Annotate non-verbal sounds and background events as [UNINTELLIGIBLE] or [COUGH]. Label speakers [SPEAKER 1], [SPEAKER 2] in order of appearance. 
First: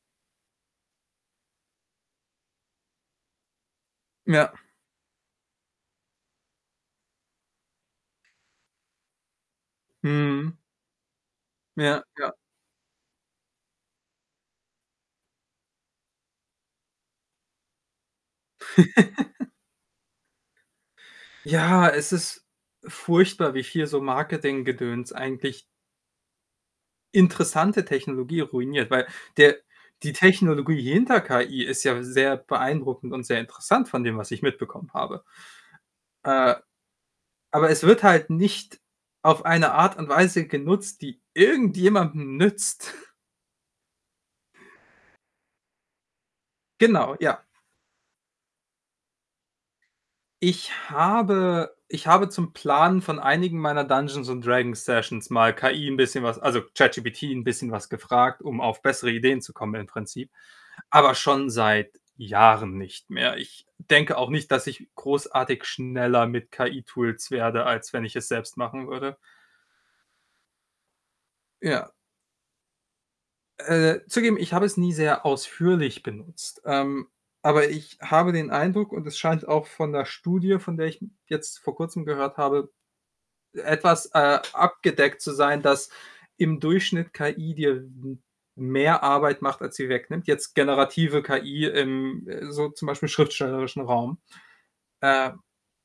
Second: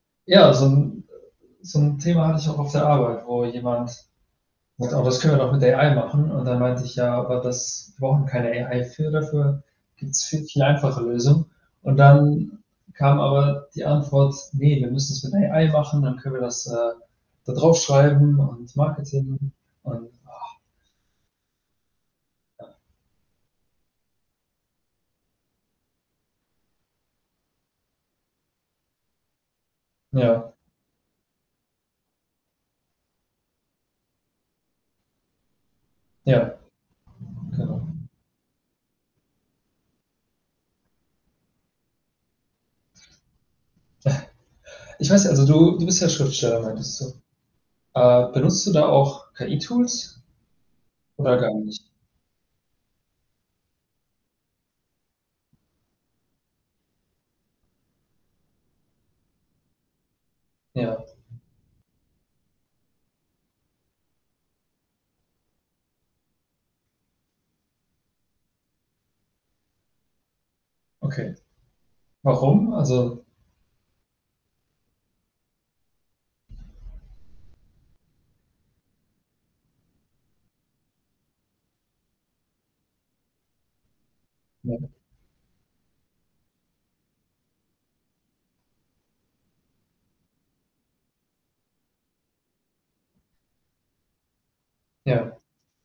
[SPEAKER 1] Ja, so 'n, äh so 'n Thema hatte ich auch auf der Arbeit, wo jemand
[SPEAKER 2] Ja.
[SPEAKER 1] „Oh, das können wir doch mit AI machen.“ Und dann meinte ich: „Ja, aber das wir brauchen keine AI. Für dafür gibt's viel
[SPEAKER 2] Mhm.
[SPEAKER 1] viel einfachere Lösungen.“ Und
[SPEAKER 2] Ja, ja.
[SPEAKER 1] dann kam aber die Antwort: Ne, wir müssen's mit AI machen, dann können wir das, äh, da drauf schreiben und Marketing
[SPEAKER 2] [LAUGHS]
[SPEAKER 1] und och.
[SPEAKER 2] Ja, es ist
[SPEAKER 1] [UNINTELLIGIBLE]
[SPEAKER 2] furchtbar, wie viel so Marketinggedöns eigentlich interessante Technologie ruiniert, weil der die
[SPEAKER 1] Ja.
[SPEAKER 2] Technologie hinter KI ist ja sehr beeindruckend und sehr interessant von dem, was ich mitbekommen habe.
[SPEAKER 1] Ja
[SPEAKER 2] Äh, aber
[SPEAKER 1] genau.
[SPEAKER 2] es wird halt nicht auf eine Art und Weise genutzt, die irgendjemandem nützt. [CHUCKLES]
[SPEAKER 1] [CHUCKLES] Ich weiß ja also, du du bist ja Schriftsteller, meintest
[SPEAKER 2] Genau,
[SPEAKER 1] du.
[SPEAKER 2] ja.
[SPEAKER 1] Äh, benutzt du da auch KI-Tools
[SPEAKER 2] Ich
[SPEAKER 1] oder gar
[SPEAKER 2] habe
[SPEAKER 1] nicht?
[SPEAKER 2] ich habe zum Planen von einigen meiner Dungeons und Dragons-Sessions mal KI 'n bisschen was also, ChatGPT 'n bisschen was gefragt, um auf bessere Ideen zu kommen im Prinzip,
[SPEAKER 1] Ja.
[SPEAKER 2] aber schon seit Jahren nicht mehr. Ich denke auch nicht, dass ich großartig schneller mit KI-Tools werde, als wenn ich es selbst machen würde.
[SPEAKER 1] Okay.
[SPEAKER 2] Ja.
[SPEAKER 1] Warum? Also
[SPEAKER 2] Äh, zugegeben, ich habe es nie sehr ausführlich benutzt. Ähm, aber ich habe den Eindruck und es scheint auch von 'ner Studie, von der ich m jetzt vor Kurzem gehört habe, etwas, äh,
[SPEAKER 1] Ja.
[SPEAKER 2] abgedeckt zu sein, dass im Durchschnitt KI dir m mehr Arbeit macht, als sie wegnimmt, jetzt generative KI im, äh, so zum Beispiel schriftstellerischen Raum. Äh.
[SPEAKER 1] Ja.